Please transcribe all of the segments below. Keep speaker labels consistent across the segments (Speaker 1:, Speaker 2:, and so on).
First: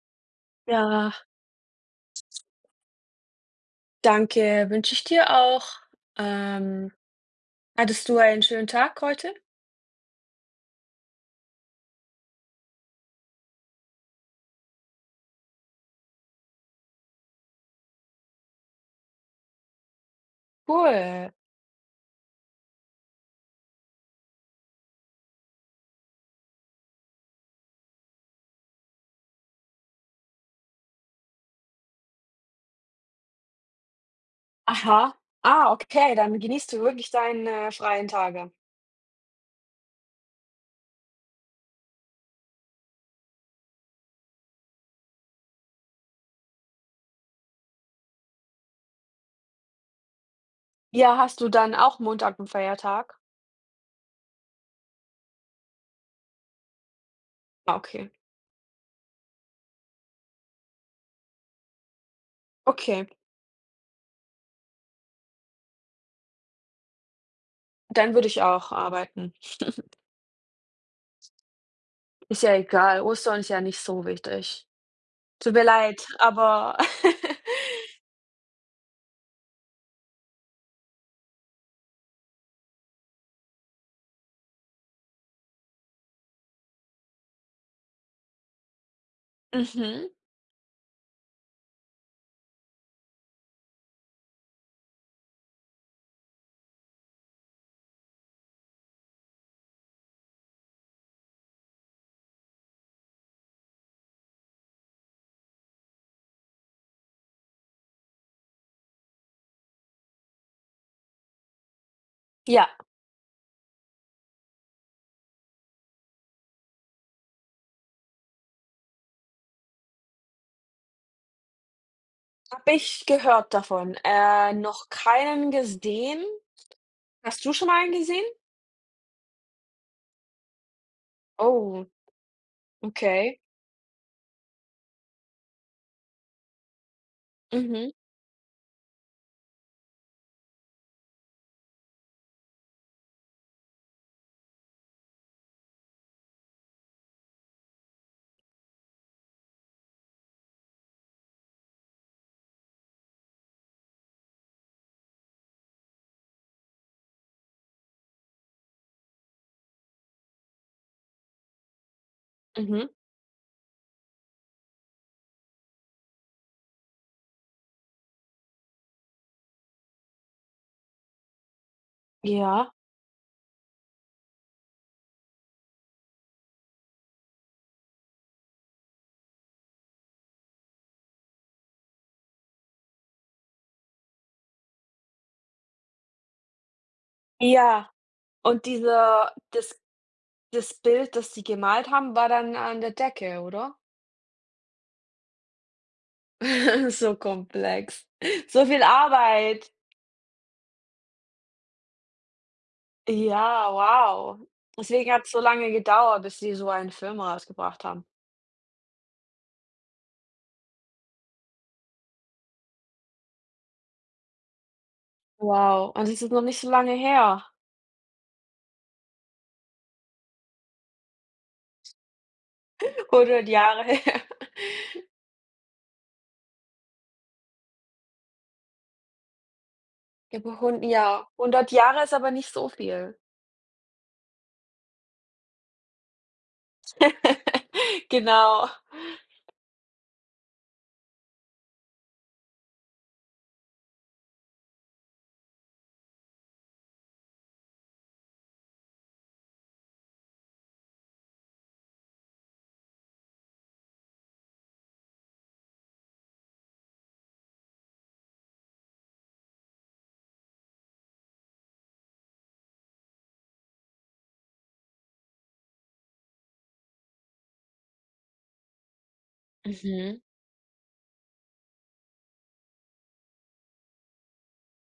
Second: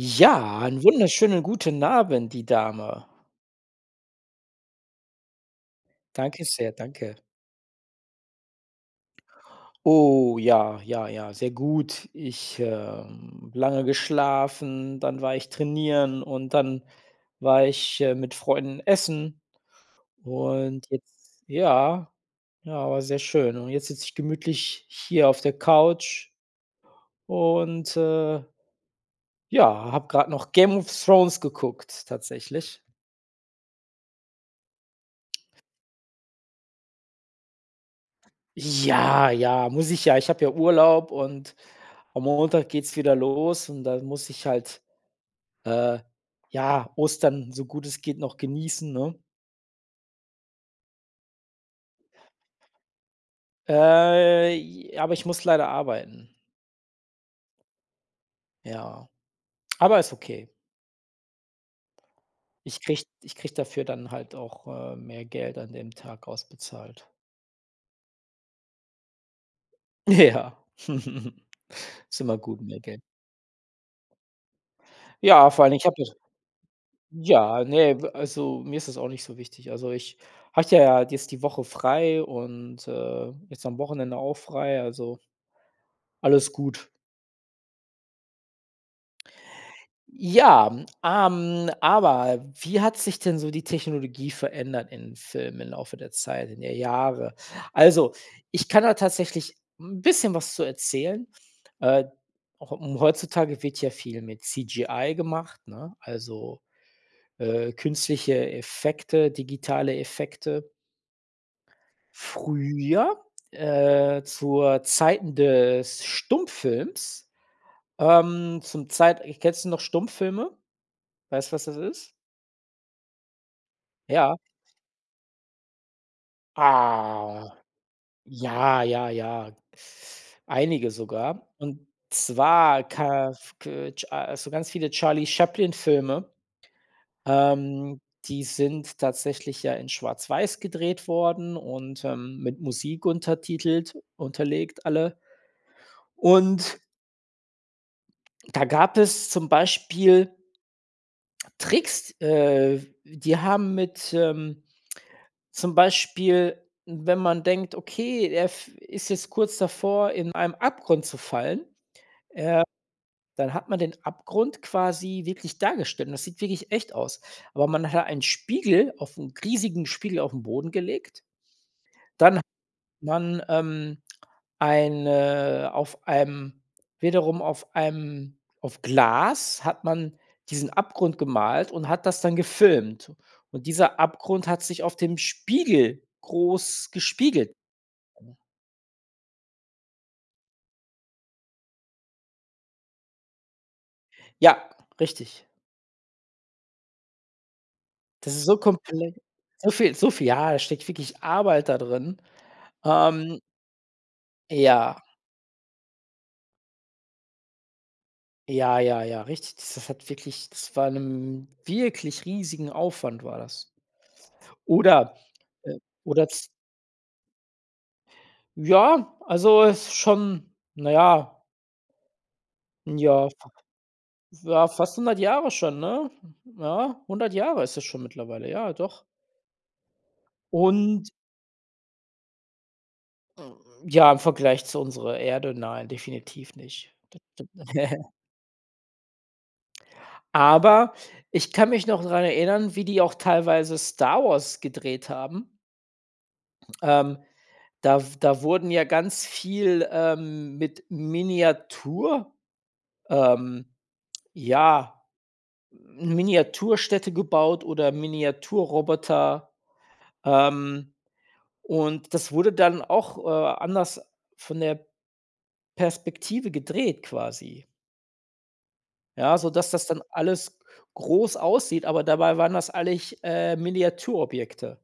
Speaker 1: Ja, einen
Speaker 2: Ja.
Speaker 1: wunderschönen guten Abend, die Dame.
Speaker 2: Danke, wünsche ich dir auch.
Speaker 1: Danke sehr,
Speaker 2: Ähm,
Speaker 1: danke.
Speaker 2: hattest du einen schönen Tag heute?
Speaker 1: Oh ja, ja, ja, sehr gut. Ich, ähm lange geschlafen, dann war ich trainieren und dann war ich, äh, mit Freunden essen und
Speaker 2: Cool.
Speaker 1: jetzt ja. Ja, war sehr schön und jetzt sitze ich gemütlich hier auf der Couch und, äh ja, habe grad noch Game of Thrones geguckt, tatsächlich.
Speaker 2: Aha. Ah, okay, dann genießt du wirklich deine freien Tage.
Speaker 1: Ja, ja, muss ich ja, ich habe ja Urlaub und am Montag geht's wieder los und dann muss ich halt, äh, ja, Ostern, so gut es geht noch genießen, ne?
Speaker 2: Ja, hast du dann auch Montag 'n Feiertag?
Speaker 1: Äh, ji aber ich muss leider arbeiten.
Speaker 2: Ah, okay.
Speaker 1: Ja, aber ist okay. Ich kriege
Speaker 2: Okay.
Speaker 1: ich kriege dafür dann halt auch, äh, mehr Geld an dem Tag ausbezahlt.
Speaker 2: Dann würde ich auch arbeiten.
Speaker 1: Ja. Ist immer
Speaker 2: Ist ja
Speaker 1: gut, mehr
Speaker 2: egal.
Speaker 1: Geld.
Speaker 2: Ostern ist ja nicht so wichtig.
Speaker 1: Ja,
Speaker 2: Tut
Speaker 1: vor
Speaker 2: mir
Speaker 1: allem, ich habe
Speaker 2: leid,
Speaker 1: das
Speaker 2: aber
Speaker 1: ja, ne, also mir ist das auch nicht so wichtig. Also, ich hatte ja jetzt die Woche frei und, äh, jetzt am Wochenende auch frei, also alles gut.
Speaker 2: Mhm.
Speaker 1: Ja, m ähm, aber wie hat sich denn so die Technologie verändert in Filmen im Laufe der Zeit, in der Jahre. Also, ich kann da tatsächlich 'n bisschen was zu erzählen. Äh, auch äh, hm, heutzutage wird ja viel mit CGI gemacht, ne? Also, äh, künstliche Effekte, digitale Effekte
Speaker 2: Ja.
Speaker 1: früher, äh, zur Zeiten des Stummfilms, ähm, zum Zeit ich kennst du noch Stummfilme? Weißt du, was das ist?
Speaker 2: Habe ich gehört davon
Speaker 1: Ja.
Speaker 2: äh, noch keinen gesehen. Hast
Speaker 1: Ah.
Speaker 2: du schon mal einen gesehen?
Speaker 1: Ja, ja, ja. Einige sogar. Und
Speaker 2: Oh.
Speaker 1: zwar
Speaker 2: Okay.
Speaker 1: kaf ke cha so ganz viele Charlie Chaplin-Filme.
Speaker 2: Mhm.
Speaker 1: Ähm, die sind tatsächlich ja in schwarz-weiß gedreht worden und, ähm, mit Musik untertitelt unterlegt alle. Und da gab es zum Beispiel Tricks äh, die haben mit, ähm zum Beispiel, wenn man denkt, okay, der f ist jetzt kurz davor in einem Abgrund zu fallen, äh,
Speaker 2: Mhm.
Speaker 1: dann hat man den Abgrund quasi wirklich dargestellt, und das sieht wirklich echt aus. Aber man hat einen Spiegel auf 'n riesigen Spiegel auf'n Boden gelegt. Dann
Speaker 2: Ja.
Speaker 1: man, ähm eine auf einem wiederum auf einem auf Glas hat man diesen Abgrund gemalt und hat das dann gefilmt. Und dieser Abgrund hat sich auf dem Spiegel groß gespiegelt.
Speaker 2: Ja.
Speaker 1: [unintelligible]
Speaker 2: Und dieser das das Bild, das sie gemalt haben, war dann an der Decke, oder?
Speaker 1: Ja, richtig.
Speaker 2: So komplex.
Speaker 1: Das ist so
Speaker 2: So viel
Speaker 1: komple so
Speaker 2: Arbeit.
Speaker 1: viel, so viel, ja. Da steckt wirklich Arbeit da drin, ähm
Speaker 2: Ja, wow.
Speaker 1: Ja.
Speaker 2: Deswegen hat's so lange gedauert, bis sie so einen Film rausgebracht haben.
Speaker 1: Ja, ja, ja, richtig. Das s hat wirklich das war 'nem wirklich riesigen Aufwand war das. Oder, äh
Speaker 2: Wow, und das
Speaker 1: oder
Speaker 2: ist noch
Speaker 1: z
Speaker 2: nicht so lange her.
Speaker 1: Ja, also ist schon, na ja. Ja,
Speaker 2: 100
Speaker 1: fa
Speaker 2: Jahre her.
Speaker 1: ja, fast 100 Jahre schon, ne? Ja, 100 Jahre ist es schon mittlerweile, ja, doch.
Speaker 2: Über hun
Speaker 1: Und
Speaker 2: ja. 100 Jahre ist aber nicht so viel.
Speaker 1: Hm, ja, im Vergleich zu unserer Erde, nein, definitiv nicht d d ne.
Speaker 2: Genau.
Speaker 1: Aber ich kann mich noch dran erinnern, wie die auch teilweise Star Wars gedreht haben. Ähm, da w da wurden ja ganz viel ähm, mit Miniatur ähm, ja, Miniatur-Städte gebaut oder Miniatur-Roboter, ähm, und das wurde dann auch, äh, anders von der Perspektive gedreht, quasi. Ja, sodass das dann
Speaker 2: Mhm.
Speaker 1: alles groß aussieht, aber dabei waren das eigentlich, äh, Miniaturobjekte.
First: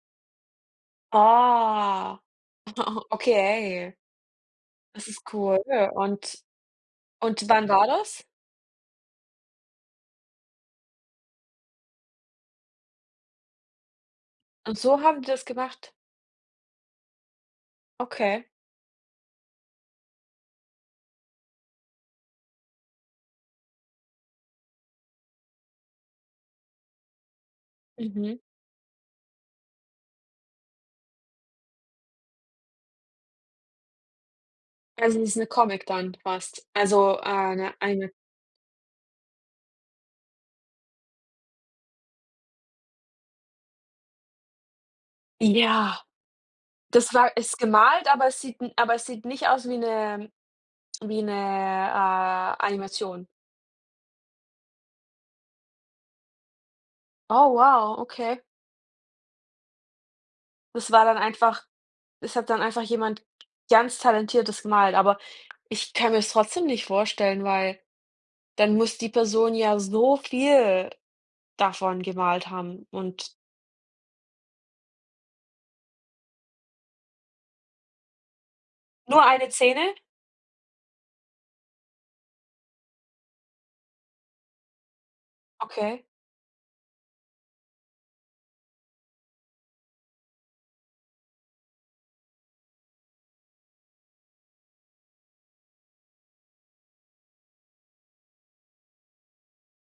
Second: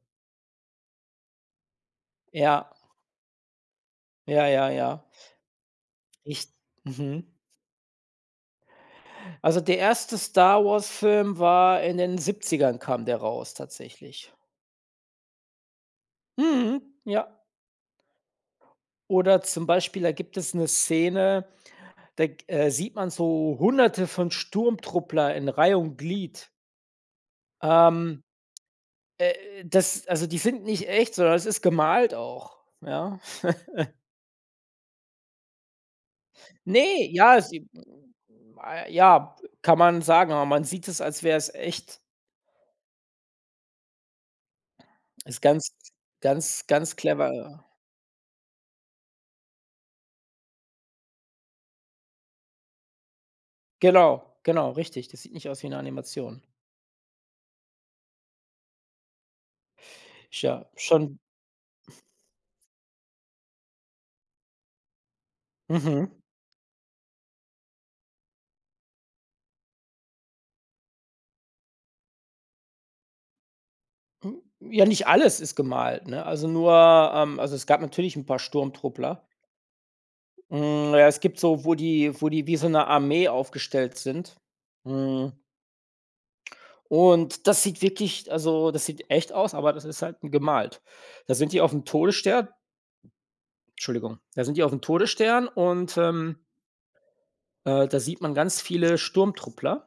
Speaker 2: Ah.
Speaker 1: Ja.
Speaker 2: Okay.
Speaker 1: Ja, ja, ja.
Speaker 2: Das ist cool. Und
Speaker 1: Richt mhm.
Speaker 2: und wann war das?
Speaker 1: Also der 1. Star-Wars-Film war in den 70ern kam der raus tatsächlich.
Speaker 2: Und so haben die das gemacht?
Speaker 1: Mhm, ja.
Speaker 2: Okay.
Speaker 1: Oder zum Beispiel, da gibt es 'ne Szene, da g äh, sieht man so Hunderte von Sturmtruppler in Reih und Glied. Ähm,
Speaker 2: Mhm.
Speaker 1: äh, das also, die sind nicht echt, sondern das ist gemalt auch, ja?
Speaker 2: Also das ist 'ne Comic dann fast.
Speaker 1: Ne!
Speaker 2: Also,
Speaker 1: Ja,
Speaker 2: äh,
Speaker 1: sie
Speaker 2: 'ne
Speaker 1: m
Speaker 2: eine
Speaker 1: a ja, kann man sagen, aber man sieht es, als wäre es echt. Ist ganz,
Speaker 2: Ja!
Speaker 1: ganz, ganz
Speaker 2: Das
Speaker 1: clever,
Speaker 2: war ist
Speaker 1: ja.
Speaker 2: gemalt, aber es sieht n aber es sieht nicht aus wie 'ne wie 'ne, äh, Animation.
Speaker 1: Genau, genau, richtig, das sieht nicht aus wie 'ne Animation.
Speaker 2: Oh wow, okay.
Speaker 1: Ja,
Speaker 2: Das war dann
Speaker 1: schon.
Speaker 2: einfach es hat dann einfach jemand ganz talentiertes gemalt, aber ich kann
Speaker 1: Mhm.
Speaker 2: mir das trotzdem nicht vorstellen, weil dann muss die Person ja so viel davon gemalt haben und
Speaker 1: Hm, ja, nicht alles ist gemalt, ne? Also nur ähm, also es gab natürlich 'n paar Sturmtruppler.
Speaker 2: Nur eine Szene?
Speaker 1: Hm, ja, es gibt so wo die wo die wie so 'ne Armee aufgestellt sind, mhm.
Speaker 2: Okay.
Speaker 1: Und das sieht wirklich also das sieht echt aus, aber das ist halt gemalt. Da sind die aufm Todesstern Entschuldigung. Da sind die auf dem Todesstern und, ähm äh, da sieht man ganz viele Sturmtruppler.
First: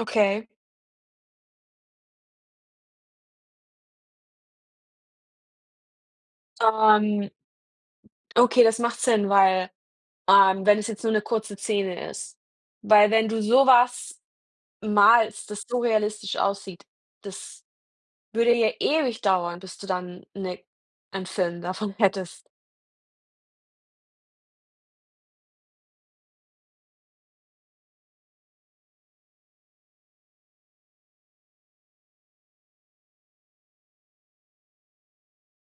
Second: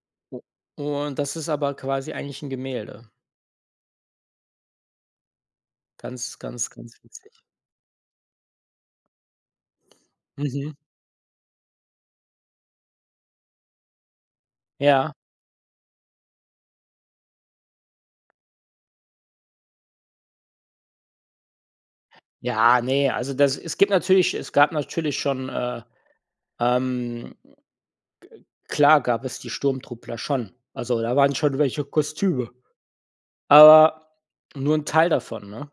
Speaker 2: Okay.
Speaker 1: O und das ist aber quasi eigentlich 'n Gemälde. Ganz, ganz, ganz
Speaker 2: Ähm
Speaker 1: witzig.
Speaker 2: Okay, das macht Sinn, weil, ähm,
Speaker 1: Mhm.
Speaker 2: wenn es jetzt nur 'ne kurze Szene ist. Weil wenn du sowas
Speaker 1: Ja.
Speaker 2: malst, das so realistisch aussieht, das würde ja ewig dauern, bis du dann 'ne einen Film davon hättest.
Speaker 1: Ja, ne, also das es gibt natürlich es gab natürlich schon, äh, ähm, ge klar gab es die Sturmtruppler schon. Also da waren schon welche Kostüme. Aber nur 'n Teil davon, ne?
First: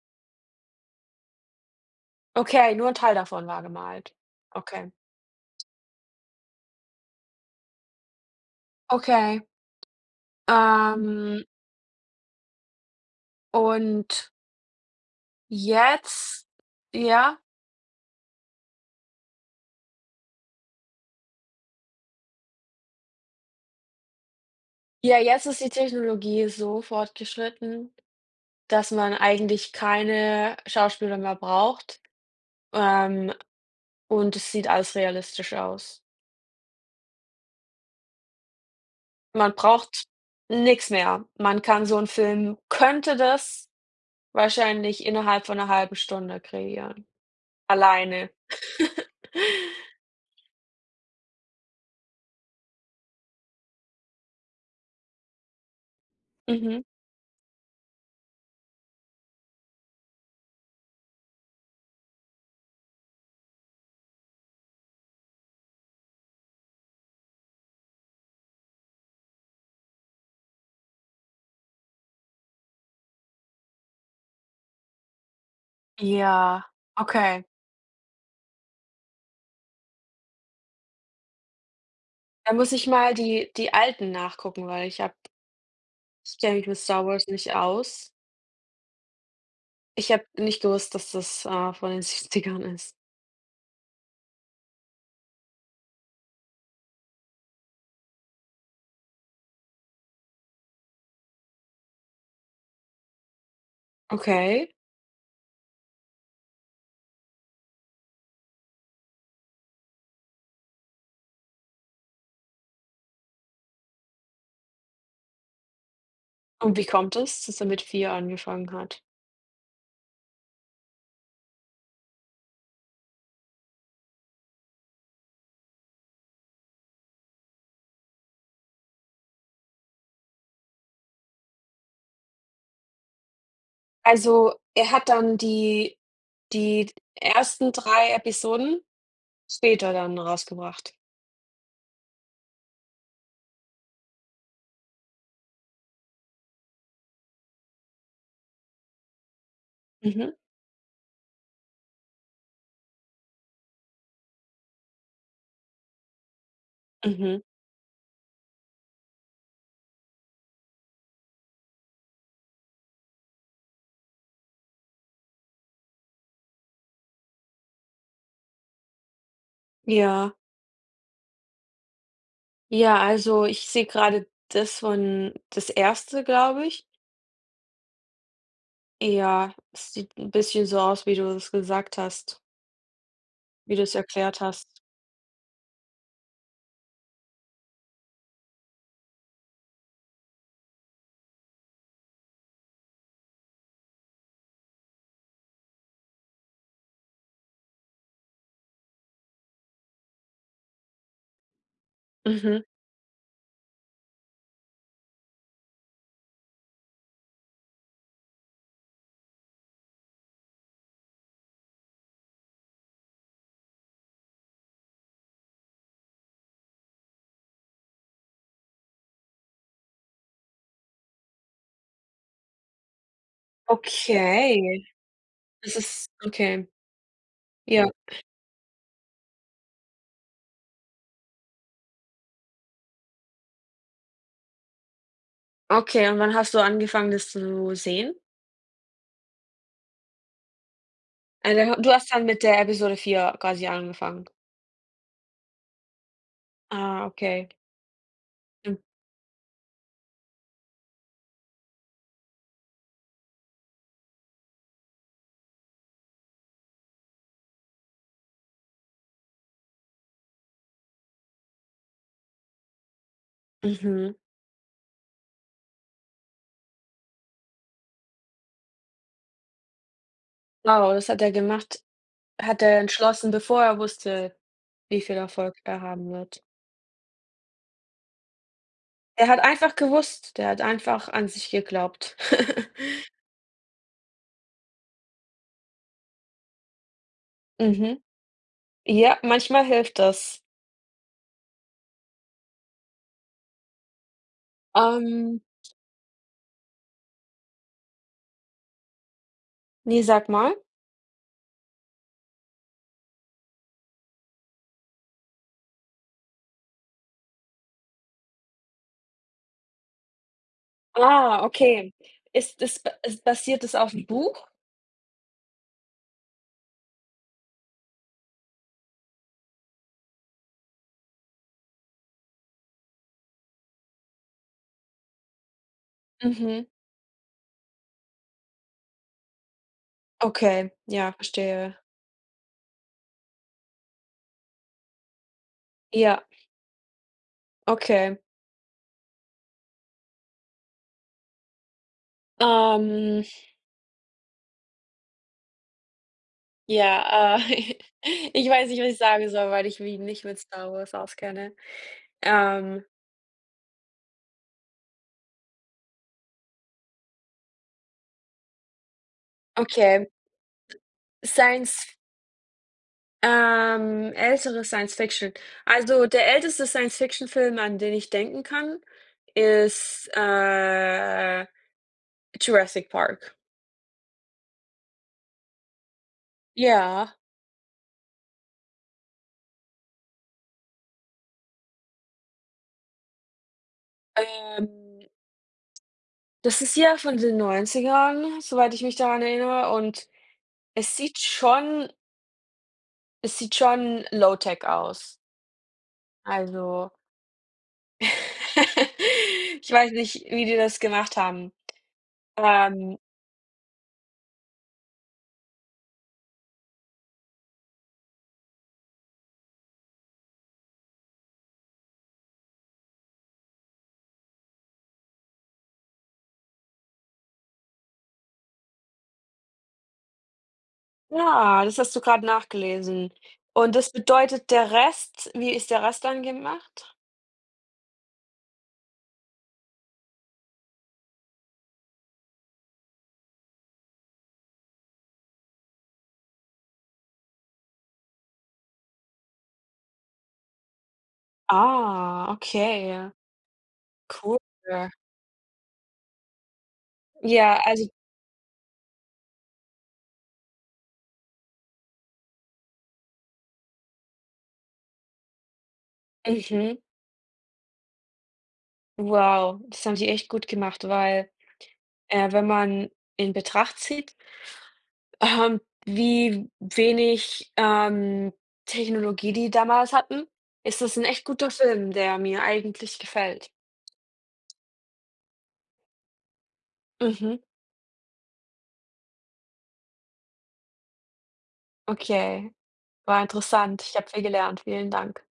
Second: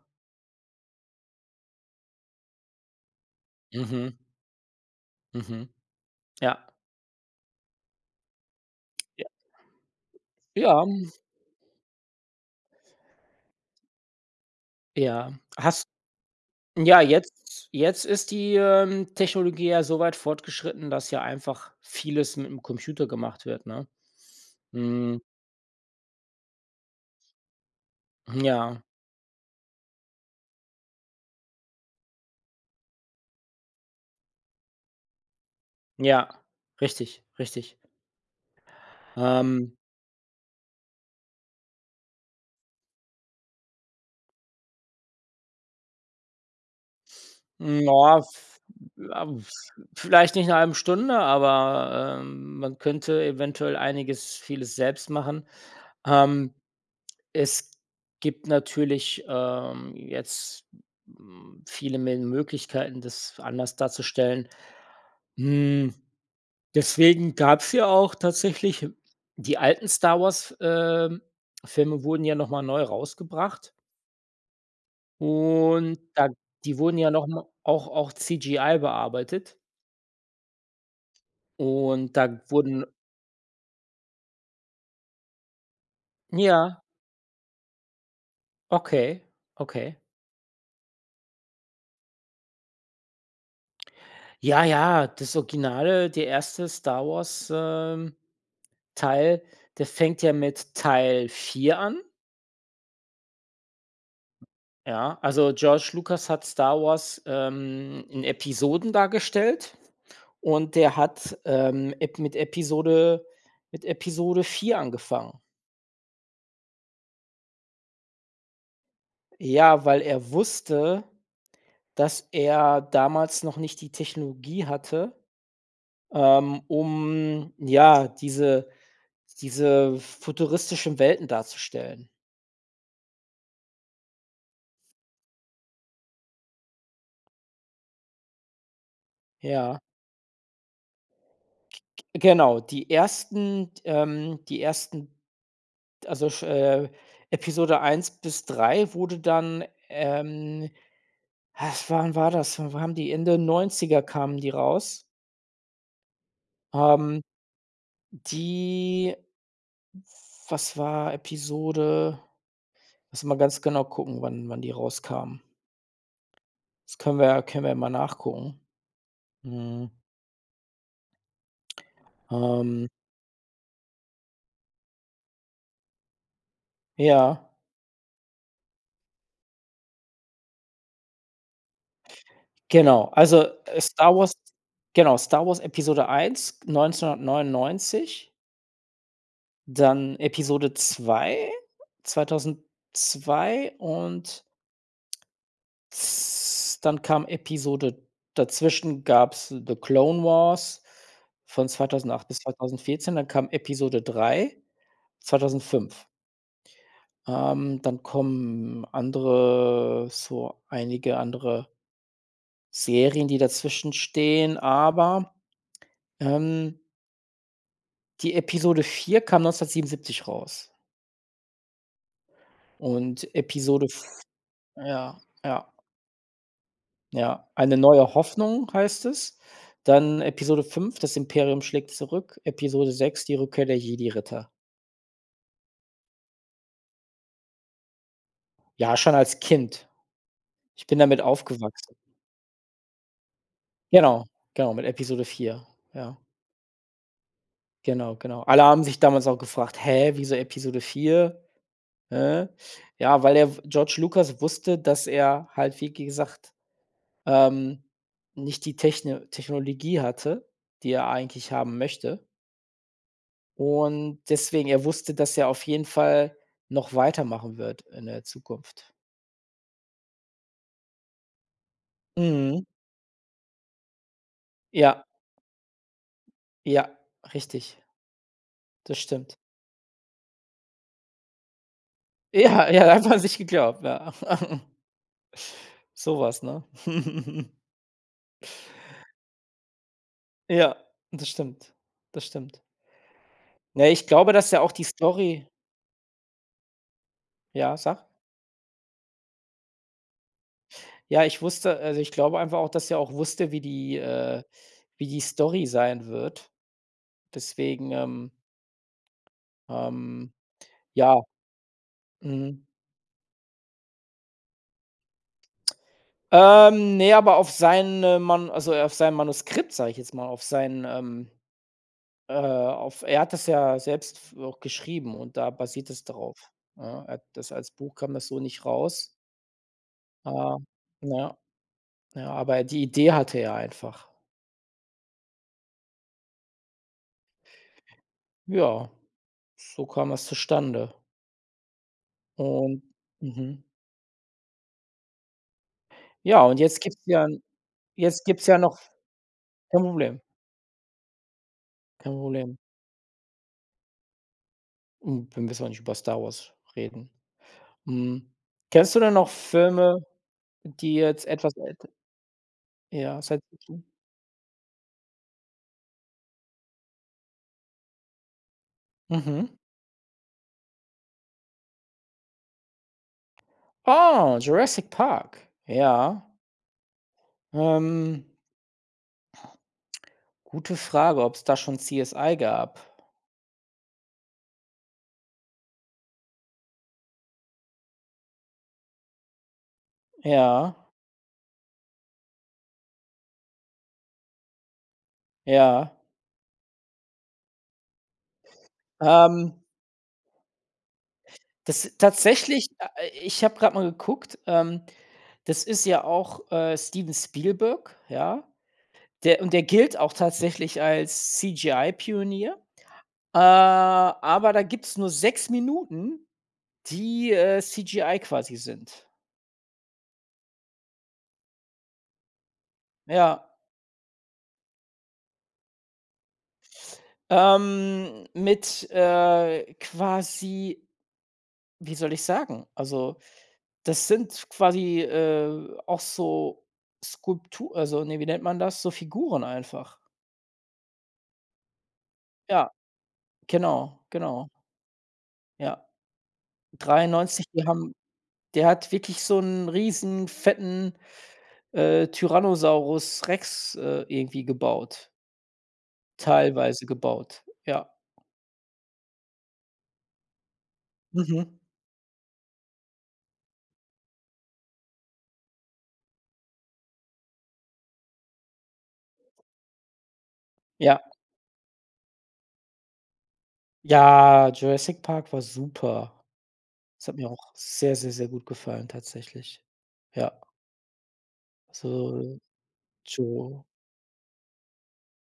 Speaker 2: Okay, nur ‘n Teil davon war gemalt?
Speaker 1: Mhm.
Speaker 2: Okay.
Speaker 1: Mhm. Ja. Ja.
Speaker 2: Okay.
Speaker 1: Ja.
Speaker 2: Ähm und
Speaker 1: Ja. Hast
Speaker 2: jetzt,
Speaker 1: ja,
Speaker 2: ja?
Speaker 1: jetzt, jetzt ist die, ähm, Technologie ja so weit fortgeschritten, dass ja einfach vieles mit ‘m Computer gemacht wird, ne?
Speaker 2: Ja,
Speaker 1: Hm
Speaker 2: jetzt ist die Technologie so fortgeschritten,
Speaker 1: Mm, ja.
Speaker 2: dass man eigentlich keine Schauspieler mehr braucht, ähm, und es sieht alles realistisch aus.
Speaker 1: Ja, richtig, richtig.
Speaker 2: Man
Speaker 1: Ähm
Speaker 2: braucht nix mehr. Man kann so 'n Film könnte das wahrscheinlich innerhalb von 1/2 Stunde kreieren,
Speaker 1: Ja,
Speaker 2: alleine.
Speaker 1: v ja, vs vielleicht nicht in 1/2 Stunde, aber, ähm, man könnte eventuell einiges vieles selbst machen. Ähm,
Speaker 2: Mhm.
Speaker 1: es gibt natürlich, ähm, jetzt, hm, viele Mel Möglichkeiten, das f anders darzustellen. Hm, deswegen gab's ja auch tatsächlich die alten Star Wars, ähm, Filme wurden ja noch mal neu rausgebracht. Und da
Speaker 2: Ja,
Speaker 1: die wurden ja noch
Speaker 2: okay.
Speaker 1: mal auch auch CGI bearbeitet. Und, da
Speaker 2: Da muss
Speaker 1: wurden
Speaker 2: ich mal die die alten nachgucken, weil ich habe Ich kenne mich mit
Speaker 1: Ja.
Speaker 2: Star Wars nicht aus.
Speaker 1: Okay, okay.
Speaker 2: Ich habe nicht gewusst, dass das, äh, von den 70ern ist.
Speaker 1: Ja, ja, das Original, der 1. Star Wars, ähm, Teil, der fängt ja mit Teil 4 an
Speaker 2: Okay.
Speaker 1: Ja, also George Lucas hat Star Wars, ähm, in Episoden dargestellt, und der hat, ähm, ep mit Episode mit Episode 4 angefangen.
Speaker 2: Und, wie kommt das, dass er mit 4 angefangen hat?
Speaker 1: Ja, weil er wusste, dass er damals noch nicht die Technologie hatte, ähm, um, ja, diese diese futuristischen Welten darzustellen.
Speaker 2: Also, er hat dann die die ersten 3 Episoden
Speaker 1: Ja.
Speaker 2: später dann rausgebracht?
Speaker 1: G g genau. Die ersten t ähm die ersten, also sch äh, Episode 1 bis wurde dann,
Speaker 2: Mhm.
Speaker 1: ähm wann war das? Wann waren die? In den 90er kamen die raus. Ähm
Speaker 2: Mhm.
Speaker 1: die f was war Episode? Lass mal ganz genau gucken, wann wann die rauskamen. Das können wir können wir mal nachgucken. Mhm.
Speaker 2: Ja.
Speaker 1: Ähm
Speaker 2: Ja, also ich sehe gerade, das von das erste, glaube ich.
Speaker 1: Ja.
Speaker 2: Ja, das sieht 'n bisschen so aus, wie du es gesagt hast.
Speaker 1: Genau. Also,
Speaker 2: Wie
Speaker 1: äh,
Speaker 2: du es
Speaker 1: Star Wars
Speaker 2: erklärt hast.
Speaker 1: genau, Star Wars Episode 1, 1999 dann Episode 2, 2002 und z dann kam Episode dazwischen gab's The Clone Wars von 2008 bis
Speaker 2: Mhm.
Speaker 1: 2014. Dann kam Episode 3, 2005. Ähm, dann kommen andere so einige andere Serien, die dazwischen stehen, aber, ähm Die Episode 4 kam 1977 raus. Und Episode f
Speaker 2: Okay.
Speaker 1: Ja, ja.
Speaker 2: Das ist Okay.
Speaker 1: Ja. „Eine
Speaker 2: Ja.
Speaker 1: neue Hoffnung“, heißt das. Dann Episode 5- „Das Imperium schlägt zurück“, Episode 6- „Die Rückkehr der Jedi-Ritter“.
Speaker 2: Okay, und wann hast du angefangen, das zu sehen?
Speaker 1: Ja, schon als Kind. Ich bin damit
Speaker 2: Eine ho du
Speaker 1: aufgewachsen.
Speaker 2: hast dann mit der Episode 4 quasi
Speaker 1: Genau,
Speaker 2: angefangen?
Speaker 1: genau, mit Episode 4, ja.
Speaker 2: Ah, okay.
Speaker 1: Genau, genau. Alle
Speaker 2: [unintelligible]
Speaker 1: haben sich damals auch gefragt: „Hä, wieso Episode 4? Hä?“ Ja, weil der w George Lucas wusste, dass er halt, wie gesagt, ähm, nicht die Techn Technologie hatte, die er eigentlich haben möchte.
Speaker 2: Mhm.
Speaker 1: Und, deswegen er wusste, dass er auf jeden Fall noch weitermachen wird in der Zukunft.
Speaker 2: Oh, das hat der gemacht? Hat
Speaker 1: Mhm.
Speaker 2: er entschlossen, bevor er wusste, wie
Speaker 1: Ja.
Speaker 2: viel Erfolg er haben wird?
Speaker 1: Ja, richtig. Das
Speaker 2: Er
Speaker 1: stimmt.
Speaker 2: hat einfach gewusst der hat einfach an sich geglaubt.
Speaker 1: Ja, ja, er hat an sich geglaubt, ja. Sowas, ne?
Speaker 2: Mhm. Ja, manchmal hilft das.
Speaker 1: Ja, das stimmt. Das stimmt. Ne, ich glaube, dass er auch die
Speaker 2: Ähm
Speaker 1: Story Ja, sag.
Speaker 2: Ne, sag mal.
Speaker 1: Ja, ich wusste äh, also, ich glaube einfach auch, dass er auch wusste, wie die, äh wie die Story sein wird. Deswegen, ähm ähm. Ja.
Speaker 2: Ah, okay. Ist
Speaker 1: Mhm.
Speaker 2: das ba is basiert das auf 'n Buch?
Speaker 1: Ähm, ne, aber auf seine Man also auf seinem Manuskript, sage ich jetzt mal, auf sein, ähm äh auf er hat das ja selbst f auch geschrieben und da basiert das darauf,
Speaker 2: Mhm.
Speaker 1: ja? Er hat das als Buch kam das so nicht raus. Ah,
Speaker 2: Okay, ja,
Speaker 1: ja.
Speaker 2: verstehe.
Speaker 1: Ja, aber die Idee hatte er einfach.
Speaker 2: Ja. Okay.
Speaker 1: Ja, so kam es zustande und
Speaker 2: Ähm
Speaker 1: mhm. Ja, und jetzt gibt's ja
Speaker 2: Ja,
Speaker 1: 'n
Speaker 2: äh,
Speaker 1: jetzt gibt's
Speaker 2: ich
Speaker 1: ja
Speaker 2: weiß
Speaker 1: noch
Speaker 2: nicht, was ich sagen soll, weil ich
Speaker 1: Kein
Speaker 2: mich
Speaker 1: Problem.
Speaker 2: nicht mit Star Wars auskenne.
Speaker 1: Kein Problem.
Speaker 2: Ähm
Speaker 1: Hm, wir müssen auch nicht über Star Wars reden. Hm, kennst du denn noch Filme,
Speaker 2: Okay.
Speaker 1: die jetzt etwas älter
Speaker 2: Sience-F
Speaker 1: Ja, Science-Fiction.
Speaker 2: Ähm, ältere Science-Fiction. Also, der älteste Science-Fiction-Film, an den ich denken kann,
Speaker 1: Mhm.
Speaker 2: ist, äh, Jurassic Park.
Speaker 1: Ah, Jurassic Park, ja.
Speaker 2: Ja.
Speaker 1: Ähm. Gute Frage, ob's da schon CSI gab.
Speaker 2: Ähm Das ist ja von den 90ern, soweit ich mich daran erinnere, und
Speaker 1: Ja.
Speaker 2: es sieht schon Es sieht schon Low-tech aus.
Speaker 1: Ja.
Speaker 2: Also
Speaker 1: Ähm
Speaker 2: Ich weiß nicht, wie die das gemacht haben.
Speaker 1: Das tatsächlich,
Speaker 2: Ähm
Speaker 1: äh, i ich habe gerade mal geguckt, ähm, das ist ja auch, äh, Steven Spielberg, ja? Der und der gilt auch tatsächlich als CGI Pionier. Äh, aber da gibt's nur 6 Minuten, die, äh, CGI quasi sind.
Speaker 2: Ja, das hast du gerade nachgelesen.
Speaker 1: Ja.
Speaker 2: Und das bedeutet der Rest wie ist der Rest dann gemacht?
Speaker 1: Ähm, mit, äh, quasi wie soll ich sagen? Also, das sind quasi, äh, auch so Skulptu also, ne, wie nennt man das? So Figuren einfach.
Speaker 2: Ah,
Speaker 1: Ja.
Speaker 2: okay.
Speaker 1: Genau,
Speaker 2: Cool.
Speaker 1: genau. Ja. 93,
Speaker 2: Ja,
Speaker 1: die
Speaker 2: also
Speaker 1: haben der hat wirklich so 'n riesen, fetten, äh, Tyrannosaurus Rex, äh, irgendwie gebaut.
Speaker 2: Mhm.
Speaker 1: Teilweise gebaut, ja.
Speaker 2: Wow, das haben die echt gut gemacht, weil,
Speaker 1: Mhm.
Speaker 2: äh, wenn man in Betracht zieht ähm, wie wenig, ähm, Technologie, die damals hatten, ist das
Speaker 1: Ja.
Speaker 2: 'n echt guter Film, der mir eigentlich gefällt.
Speaker 1: Ja, Jurassic Park war super. Es hat mir
Speaker 2: Mhm.
Speaker 1: auch sehr, sehr, sehr gut gefallen, tatsächlich. Ja. So,
Speaker 2: Okay. War
Speaker 1: tschau.
Speaker 2: interessant, ich habe viel gelernt. Vielen Dank.